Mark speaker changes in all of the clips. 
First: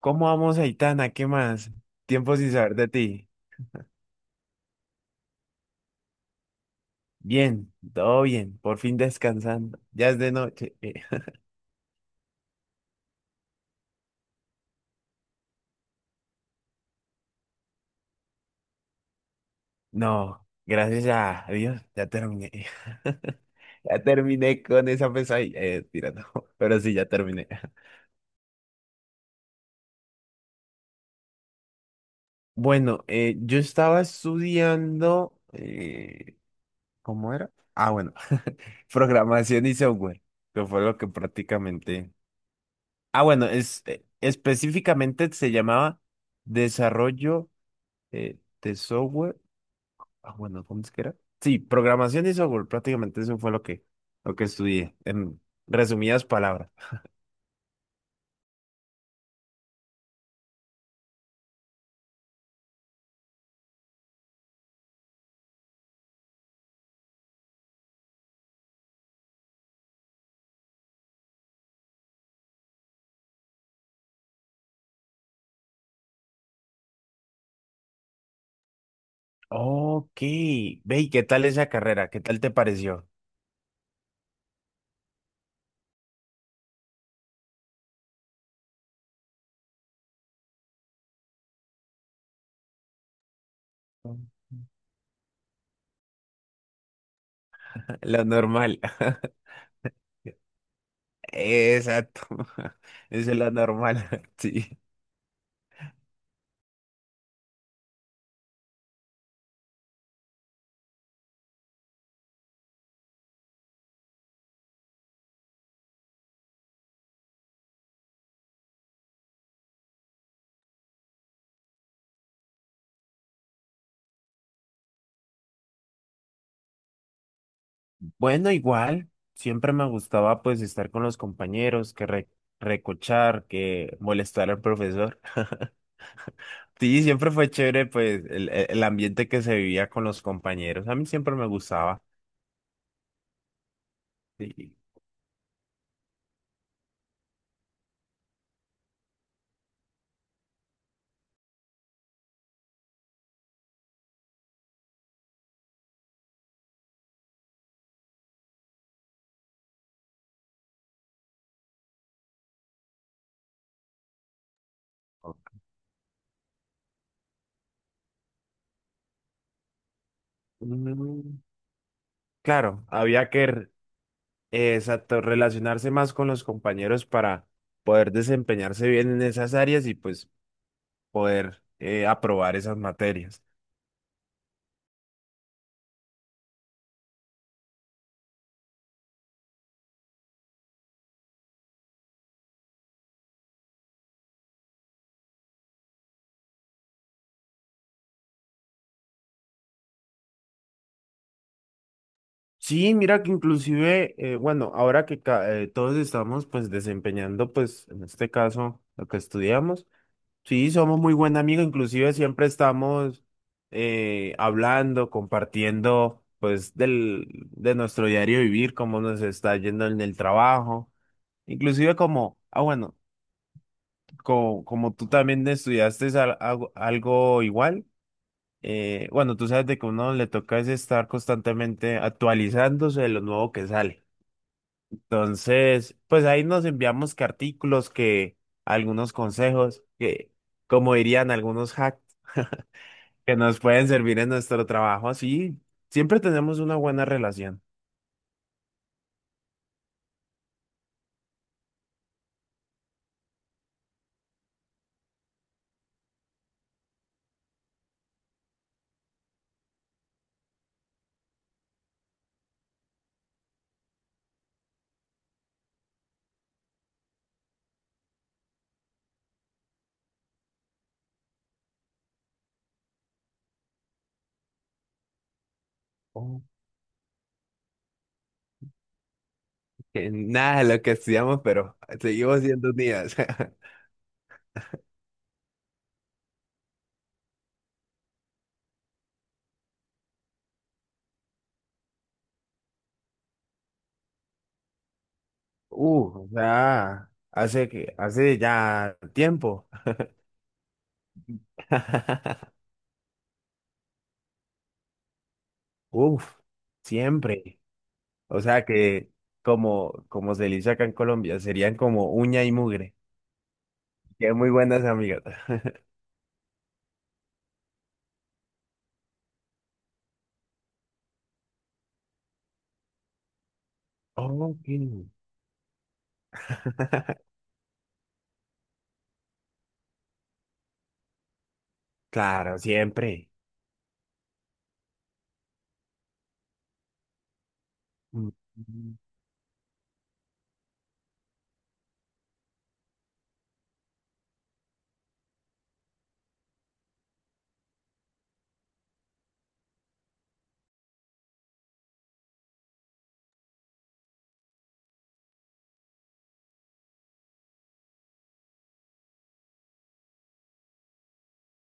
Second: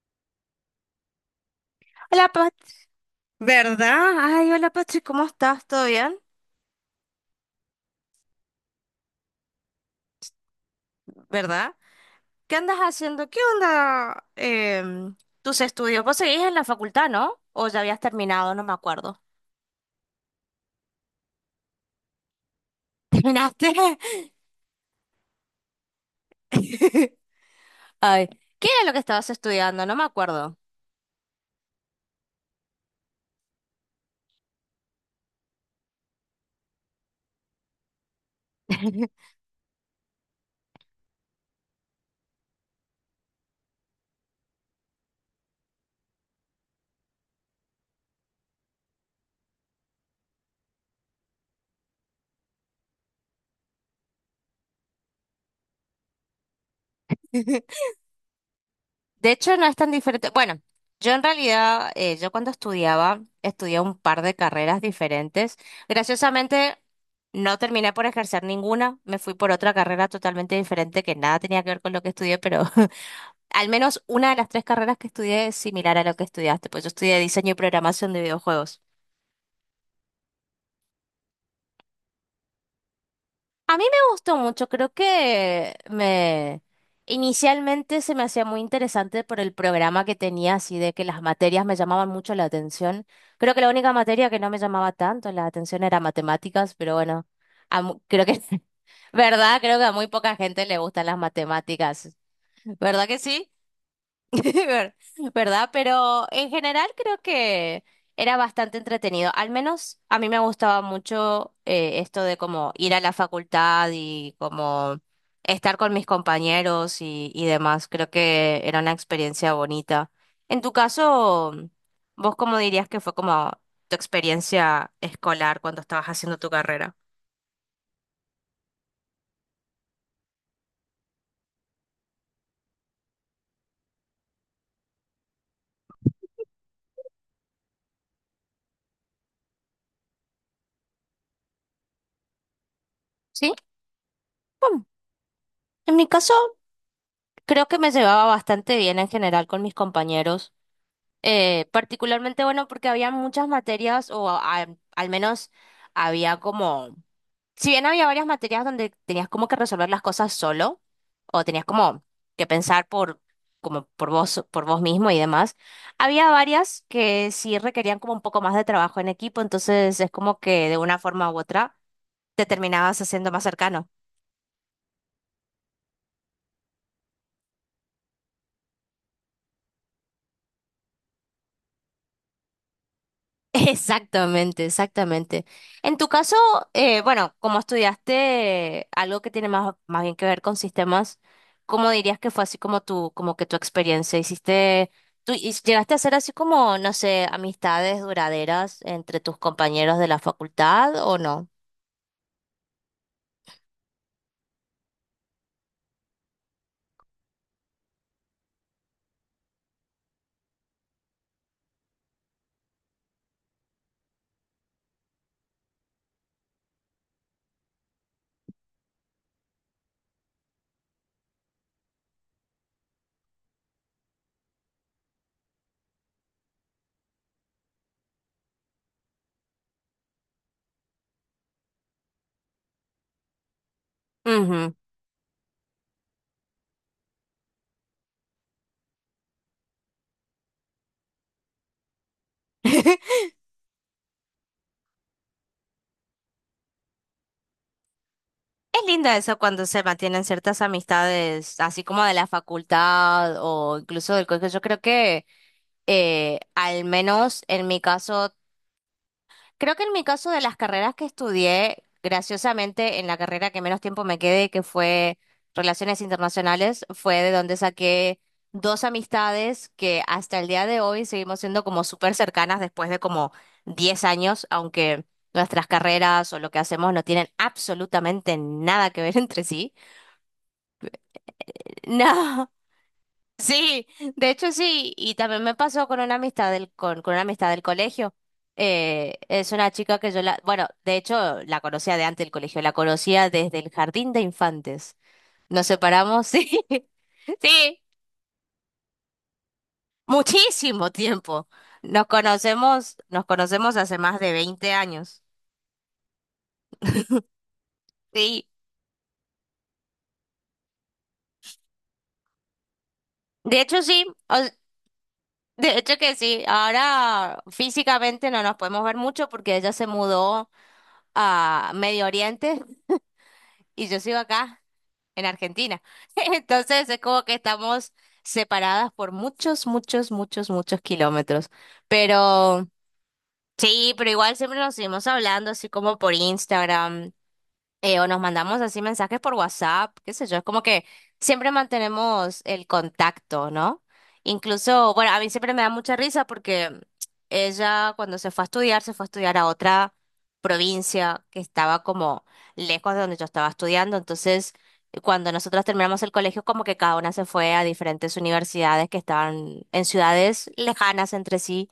Speaker 1: ¿Cómo vamos, Aitana? ¿Qué más?
Speaker 2: Hola,
Speaker 1: Tiempo sin
Speaker 2: Pat,
Speaker 1: saber de ti.
Speaker 2: ¿verdad? Ay, hola, Pachi, ¿cómo estás? ¿Todo bien?
Speaker 1: Bien, todo bien, por fin descansando. Ya es de noche.
Speaker 2: ¿Verdad? ¿Qué andas haciendo? ¿Qué onda tus estudios? Vos seguís en la facultad, ¿no? ¿O ya habías terminado? No me acuerdo.
Speaker 1: No, gracias a Dios, ya terminé.
Speaker 2: ¿Terminaste?
Speaker 1: Ya terminé con esa pesadilla. Tira, no, pero sí, ya terminé.
Speaker 2: Ay, ¿qué era lo que estabas estudiando? No me acuerdo.
Speaker 1: Bueno, yo estaba estudiando, ¿cómo era? Ah, bueno, programación y software, que fue lo que prácticamente... Ah, bueno, específicamente se llamaba desarrollo de software. Ah, bueno, ¿cómo es que era? Sí, programación y software, prácticamente eso fue lo que estudié, en resumidas palabras.
Speaker 2: De hecho, no es tan diferente. Bueno, yo en realidad, yo cuando estudiaba, estudié un par de carreras diferentes. Graciosamente, no terminé por ejercer ninguna. Me fui por otra carrera totalmente diferente que nada tenía que ver con lo que estudié, pero al menos una de las tres carreras que estudié es similar a lo que estudiaste. Pues yo estudié diseño y programación de videojuegos.
Speaker 1: Ok, ve, ¿y qué tal esa carrera? ¿Qué tal te pareció?
Speaker 2: A mí me gustó mucho, creo que me inicialmente se me hacía muy interesante por el programa que tenía, así de que las materias me llamaban mucho la atención. Creo que la única
Speaker 1: Mm.
Speaker 2: materia que no me llamaba tanto la atención era matemáticas, pero bueno,
Speaker 1: La
Speaker 2: creo que,
Speaker 1: normal.
Speaker 2: ¿verdad? Creo que a muy poca gente le gustan las matemáticas,
Speaker 1: Exacto.
Speaker 2: ¿verdad que
Speaker 1: Esa es la
Speaker 2: sí?
Speaker 1: normal. Sí.
Speaker 2: Ver- ¿Verdad? Pero en general creo que era bastante entretenido. Al menos a mí me gustaba mucho esto de como ir a la facultad y como estar con mis compañeros y demás. Creo que era una experiencia bonita. En tu caso, ¿vos cómo dirías que fue como tu experiencia escolar cuando estabas haciendo tu carrera?
Speaker 1: Bueno, igual, siempre me gustaba pues estar con los compañeros, que recochar, que molestar al profesor. Sí, siempre fue chévere pues el ambiente que se vivía con los compañeros. A mí siempre me gustaba.
Speaker 2: Sí,
Speaker 1: Sí.
Speaker 2: bueno, en mi caso creo que me llevaba bastante bien en general con mis compañeros. Particularmente bueno porque había muchas materias, o al menos había como, si bien había varias materias donde tenías como que resolver las cosas solo, o tenías como que pensar por, como por vos mismo y demás, había varias que sí requerían como un poco más de trabajo en equipo, entonces es como que de una forma u
Speaker 1: Mm,
Speaker 2: otra te
Speaker 1: claro,
Speaker 2: terminabas
Speaker 1: había
Speaker 2: haciendo
Speaker 1: que
Speaker 2: más cercano.
Speaker 1: exacto, relacionarse más con los compañeros para poder desempeñarse bien en esas áreas y pues poder aprobar esas materias.
Speaker 2: Exactamente, exactamente. En tu caso, bueno, como estudiaste algo que tiene más, más bien que ver con sistemas, ¿cómo dirías que fue así como tu, como que tu experiencia? ¿Hiciste, llegaste a hacer así como, no sé, amistades duraderas entre tus compañeros de la facultad o no?
Speaker 1: Sí, mira que inclusive, bueno, ahora que todos estamos pues desempeñando pues en este caso lo que estudiamos, sí, somos muy buen amigos, inclusive siempre estamos hablando, compartiendo pues de nuestro diario vivir, cómo nos está yendo en el trabajo, inclusive como, ah bueno, como, tú también estudiaste algo igual. Bueno, tú sabes de que uno le toca es estar constantemente actualizándose de lo nuevo que sale.
Speaker 2: Ujú.
Speaker 1: Entonces, pues ahí nos enviamos cartículos que algunos consejos que, como dirían algunos hacks, que nos pueden servir en nuestro trabajo. Así siempre tenemos una buena relación.
Speaker 2: Es lindo eso cuando se mantienen ciertas amistades, así como de la facultad o incluso del colegio. Yo creo que, al menos en mi caso, creo que en mi caso de las carreras que estudié, graciosamente en la carrera que menos tiempo me quedé, que fue Relaciones Internacionales, fue de donde saqué dos amistades que hasta el día de hoy seguimos siendo como súper cercanas después de como 10 años, aunque nuestras carreras o
Speaker 1: Oh.
Speaker 2: lo que hacemos no tienen absolutamente nada que ver entre sí.
Speaker 1: Que nada de lo que estudiamos, pero seguimos
Speaker 2: No.
Speaker 1: siendo unidas.
Speaker 2: Sí, de hecho sí, y también me pasó con una amistad con una amistad del colegio. Es una chica que yo la, bueno, de hecho la conocía de antes del colegio, la conocía desde el jardín de infantes. Nos
Speaker 1: Uh,
Speaker 2: separamos,
Speaker 1: o
Speaker 2: sí,
Speaker 1: sea, hace
Speaker 2: sí,
Speaker 1: que, hace ya tiempo.
Speaker 2: muchísimo tiempo. Nos conocemos, nos conocemos hace más de 20 años.
Speaker 1: Uf, siempre. O
Speaker 2: Sí,
Speaker 1: sea que, como se le dice acá en Colombia, serían como uña y mugre.
Speaker 2: de hecho sí,
Speaker 1: Que muy buenas amigas.
Speaker 2: de hecho que sí, ahora físicamente no nos podemos ver mucho porque ella se mudó a Medio Oriente y yo sigo acá
Speaker 1: Ok.
Speaker 2: en Argentina. Entonces es como que estamos separadas por muchos, muchos, muchos, muchos kilómetros.
Speaker 1: Claro,
Speaker 2: Pero
Speaker 1: siempre.
Speaker 2: sí, pero igual siempre nos seguimos hablando, así como por Instagram o nos
Speaker 1: Mm.
Speaker 2: mandamos así mensajes por WhatsApp, qué sé yo, es como que siempre mantenemos el contacto, ¿no? Incluso, bueno, a mí siempre me da mucha risa porque ella cuando se fue a estudiar, se fue a estudiar a otra provincia que estaba como lejos de donde yo estaba estudiando, entonces cuando nosotros terminamos el colegio, como que cada una se fue a diferentes universidades que estaban en ciudades lejanas entre sí.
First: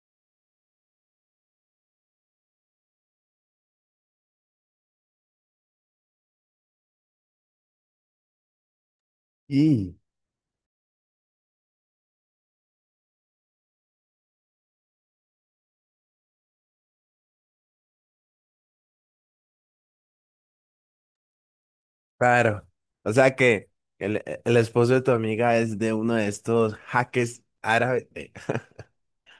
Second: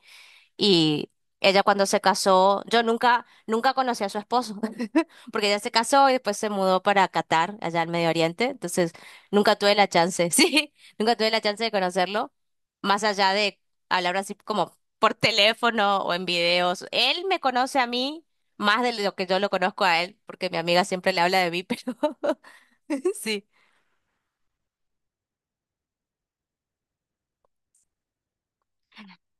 Speaker 2: Y ella cuando se casó, yo nunca, nunca conocí a su esposo, porque ella se casó y después se mudó para Qatar, allá al Medio Oriente. Entonces, nunca tuve la
Speaker 1: Y,
Speaker 2: chance, sí, nunca tuve la chance de conocerlo, más allá de hablar así como por teléfono o en videos. Él me conoce a mí más de lo que yo lo conozco a él, porque mi amiga siempre le habla de mí, pero
Speaker 1: claro. O sea
Speaker 2: sí.
Speaker 1: que el esposo de tu amiga es de uno de estos hackers árabes.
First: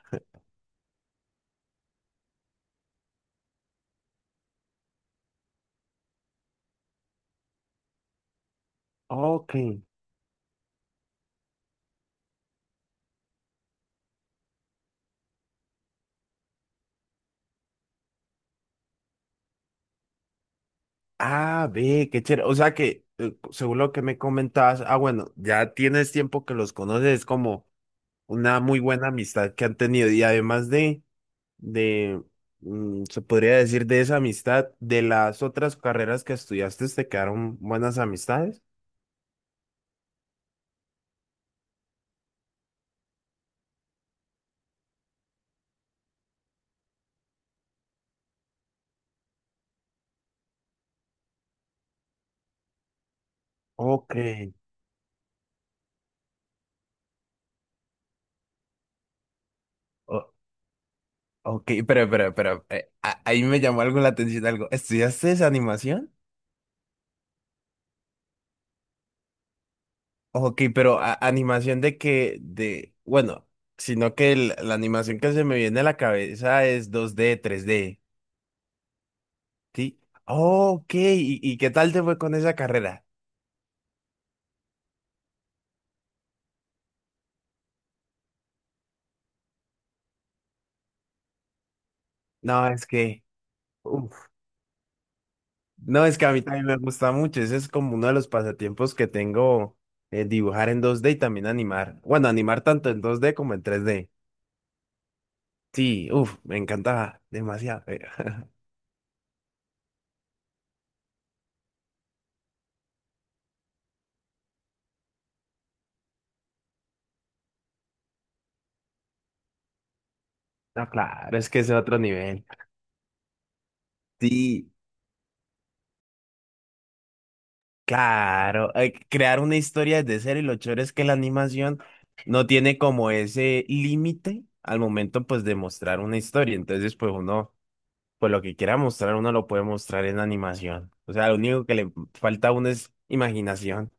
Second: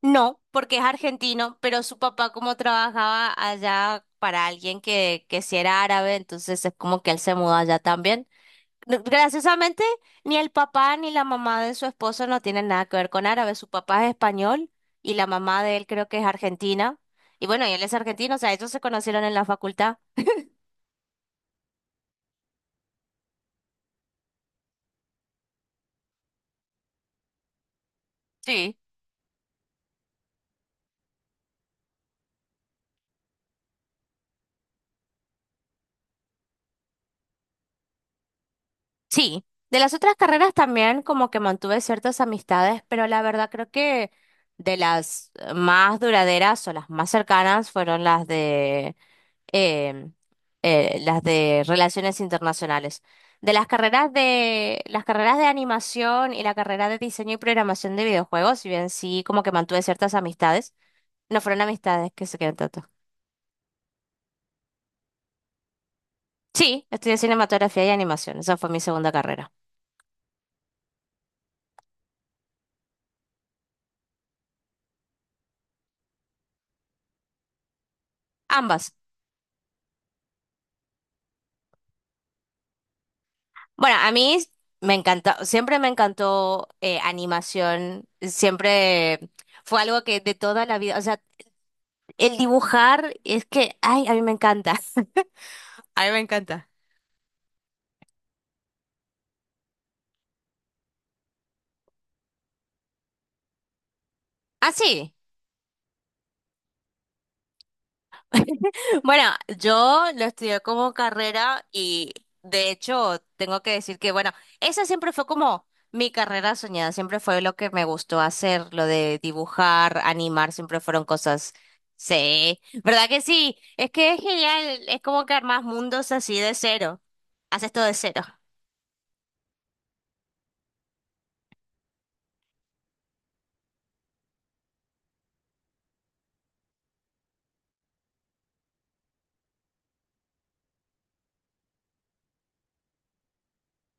Speaker 2: No, porque es argentino, pero su papá como trabajaba allá para alguien que sí era árabe, entonces es como que él se mudó allá también. No,
Speaker 1: Ok.
Speaker 2: graciosamente, ni el papá ni la mamá de su esposo no tienen nada que ver con árabe. Su papá es español y la mamá de él creo que es argentina. Y bueno, y él es argentino, o sea, ellos se conocieron en la facultad.
Speaker 1: Ah, ve, qué chévere. O sea que, según lo que me comentabas, ah, bueno, ya tienes tiempo que los conoces, es como una
Speaker 2: Sí,
Speaker 1: muy buena amistad que han tenido. Y además de, se podría decir de esa amistad, de las otras carreras que estudiaste, ¿te quedaron buenas amistades?
Speaker 2: sí, de las otras carreras también como que mantuve ciertas amistades, pero la verdad creo que de las más duraderas o las más cercanas fueron em, las de relaciones internacionales. De las carreras
Speaker 1: Ok,
Speaker 2: de las carreras de animación y la carrera de diseño y programación de videojuegos, si bien sí como que mantuve ciertas
Speaker 1: o-
Speaker 2: amistades, no fueron amistades que se quedan tanto.
Speaker 1: ahí me llamó algo la atención, algo. ¿Estudiaste esa animación?
Speaker 2: Sí, estudié cinematografía y animación, esa fue mi segunda carrera.
Speaker 1: Ok, pero animación bueno, sino que la animación que se me viene a la cabeza es 2D 3D
Speaker 2: Ambas.
Speaker 1: ¿sí? Ok, ¿y qué tal te fue con esa carrera?
Speaker 2: Bueno, a mí me encanta, siempre me encantó animación, siempre fue algo que de toda la vida, o sea, el
Speaker 1: No, es
Speaker 2: dibujar
Speaker 1: que,
Speaker 2: es que, ay, a
Speaker 1: uf,
Speaker 2: mí me encanta. A
Speaker 1: no,
Speaker 2: mí
Speaker 1: es
Speaker 2: me
Speaker 1: que a mí también
Speaker 2: encanta.
Speaker 1: me gusta mucho, ese es como uno de los pasatiempos que tengo, dibujar en 2D y también animar tanto en 2D como en 3D
Speaker 2: Ah, sí.
Speaker 1: Sí, uff, me encantaba demasiado.
Speaker 2: Bueno, yo lo estudié como carrera y de hecho tengo que decir que, bueno, esa siempre fue como mi carrera soñada, siempre fue lo que me gustó hacer, lo de dibujar, animar, siempre
Speaker 1: No,
Speaker 2: fueron
Speaker 1: claro, es
Speaker 2: cosas,
Speaker 1: que es otro nivel.
Speaker 2: sí, ¿verdad que sí? Es que es
Speaker 1: Sí,
Speaker 2: genial, es como que armas mundos así de cero, haces todo de cero.
Speaker 1: claro, crear una historia desde cero y lo chévere es que la animación no tiene como ese límite al momento pues de mostrar una historia. Entonces pues uno, pues lo que quiera mostrar uno lo puede mostrar en animación. O sea, lo único que le falta a uno es imaginación.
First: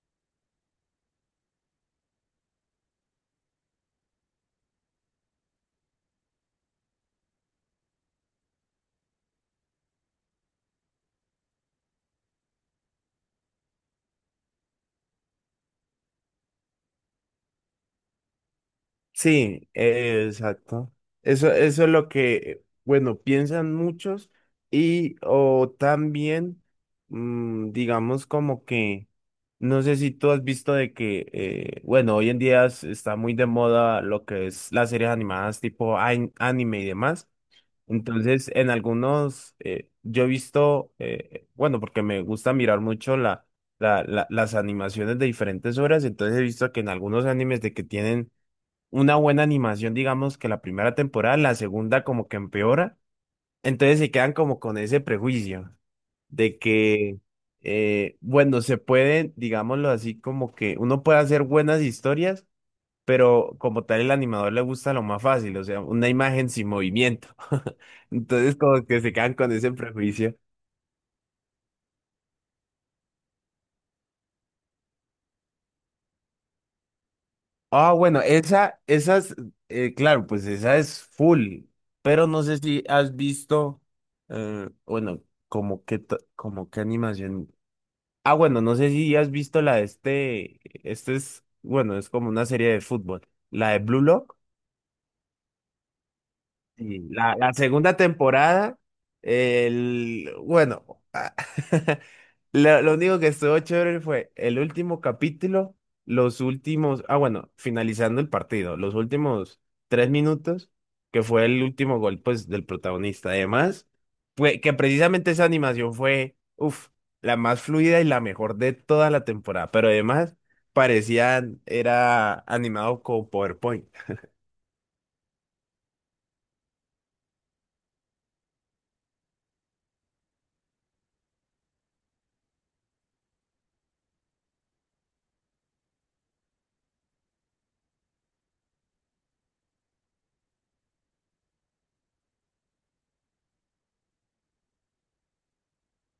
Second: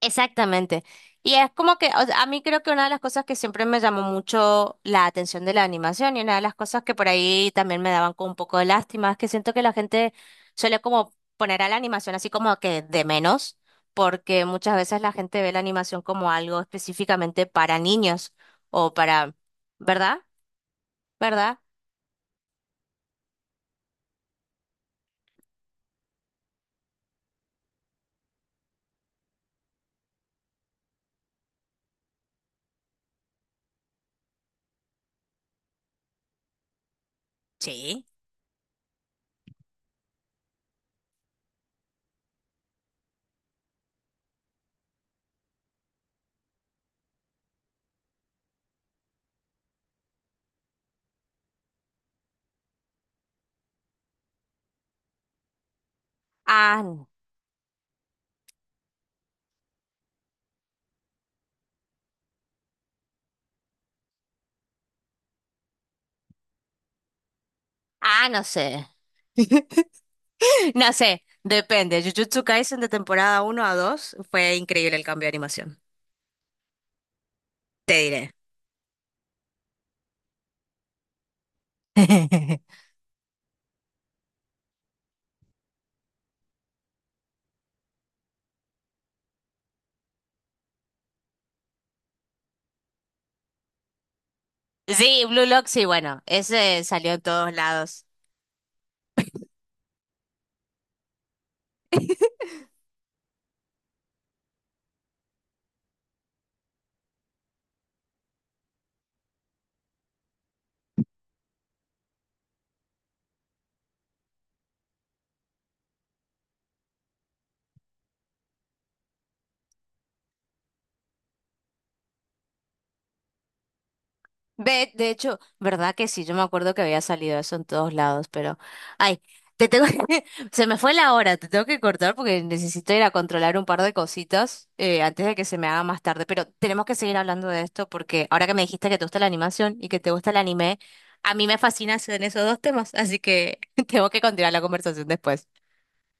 Speaker 2: Exactamente. Y es como que, o sea, a mí creo que una de las cosas que siempre me llamó mucho la atención de la animación y una de las cosas que por ahí también me daban como un poco de lástima es que siento que la gente suele como poner a la animación así como que de menos, porque muchas veces la gente ve la animación como algo específicamente para niños o para,
Speaker 1: Sí,
Speaker 2: ¿verdad?
Speaker 1: exacto. Eso,
Speaker 2: ¿Verdad?
Speaker 1: eso es lo que, bueno, piensan muchos y o también, digamos como que, no sé si tú has visto de que, bueno, hoy en día está muy de moda lo que es las series animadas tipo anime y demás.
Speaker 2: Sí.
Speaker 1: Entonces, en algunos, yo he visto, bueno, porque me gusta mirar mucho las animaciones de diferentes obras, entonces he visto que en algunos animes de que tienen una buena animación, digamos, que la primera temporada, la segunda como que empeora. Entonces se quedan como con ese prejuicio de
Speaker 2: Ah, n-
Speaker 1: que, bueno, se pueden, digámoslo así, como que uno puede hacer buenas historias, pero como tal el animador le gusta lo más fácil, o sea, una imagen sin movimiento.
Speaker 2: ah, no
Speaker 1: Entonces
Speaker 2: sé.
Speaker 1: como que se quedan con ese prejuicio.
Speaker 2: No sé, depende. Jujutsu Kaisen de temporada uno a 2 fue increíble el cambio de animación.
Speaker 1: Ah,
Speaker 2: Te
Speaker 1: bueno,
Speaker 2: diré.
Speaker 1: esas, claro, pues esa es full, pero no sé si has visto, bueno, como que, como que animación. Ah, bueno, no sé si has visto la de este, este es, bueno, es como una serie de fútbol, la de Blue Lock.
Speaker 2: Sí, Blue Lock, sí, bueno, ese
Speaker 1: Sí,
Speaker 2: salió en
Speaker 1: la
Speaker 2: todos
Speaker 1: segunda
Speaker 2: lados.
Speaker 1: temporada, bueno, lo único que estuvo chévere fue el último capítulo, los últimos, ah, bueno, finalizando el partido, los últimos 3 minutos, que fue el último gol, pues, del protagonista. Además, fue que precisamente esa animación fue, uff, la más fluida y la mejor de toda la temporada, pero además parecían, era animado con PowerPoint.
Speaker 2: Ve, de hecho, ¿verdad que sí? Yo me acuerdo que había salido eso en todos lados, pero, ay, te tengo que- se me fue la hora, te tengo que cortar porque necesito ir a controlar un par de cositas antes de que se me haga más tarde, pero tenemos que seguir hablando de esto porque ahora que me dijiste que te gusta la animación y que te gusta el anime, a mí me fascina en esos dos temas, así que tengo que continuar la conversación después.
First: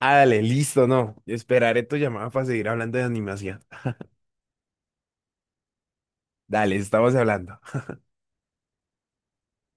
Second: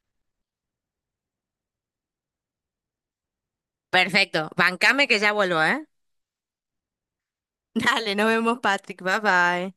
Speaker 1: Ah, dale, listo, no. Esperaré tu llamada para seguir hablando de animación.
Speaker 2: Perfecto, bancame que ya vuelvo, ¿eh?
Speaker 1: Dale, estamos hablando.
Speaker 2: Dale, nos vemos, Patrick. Bye bye.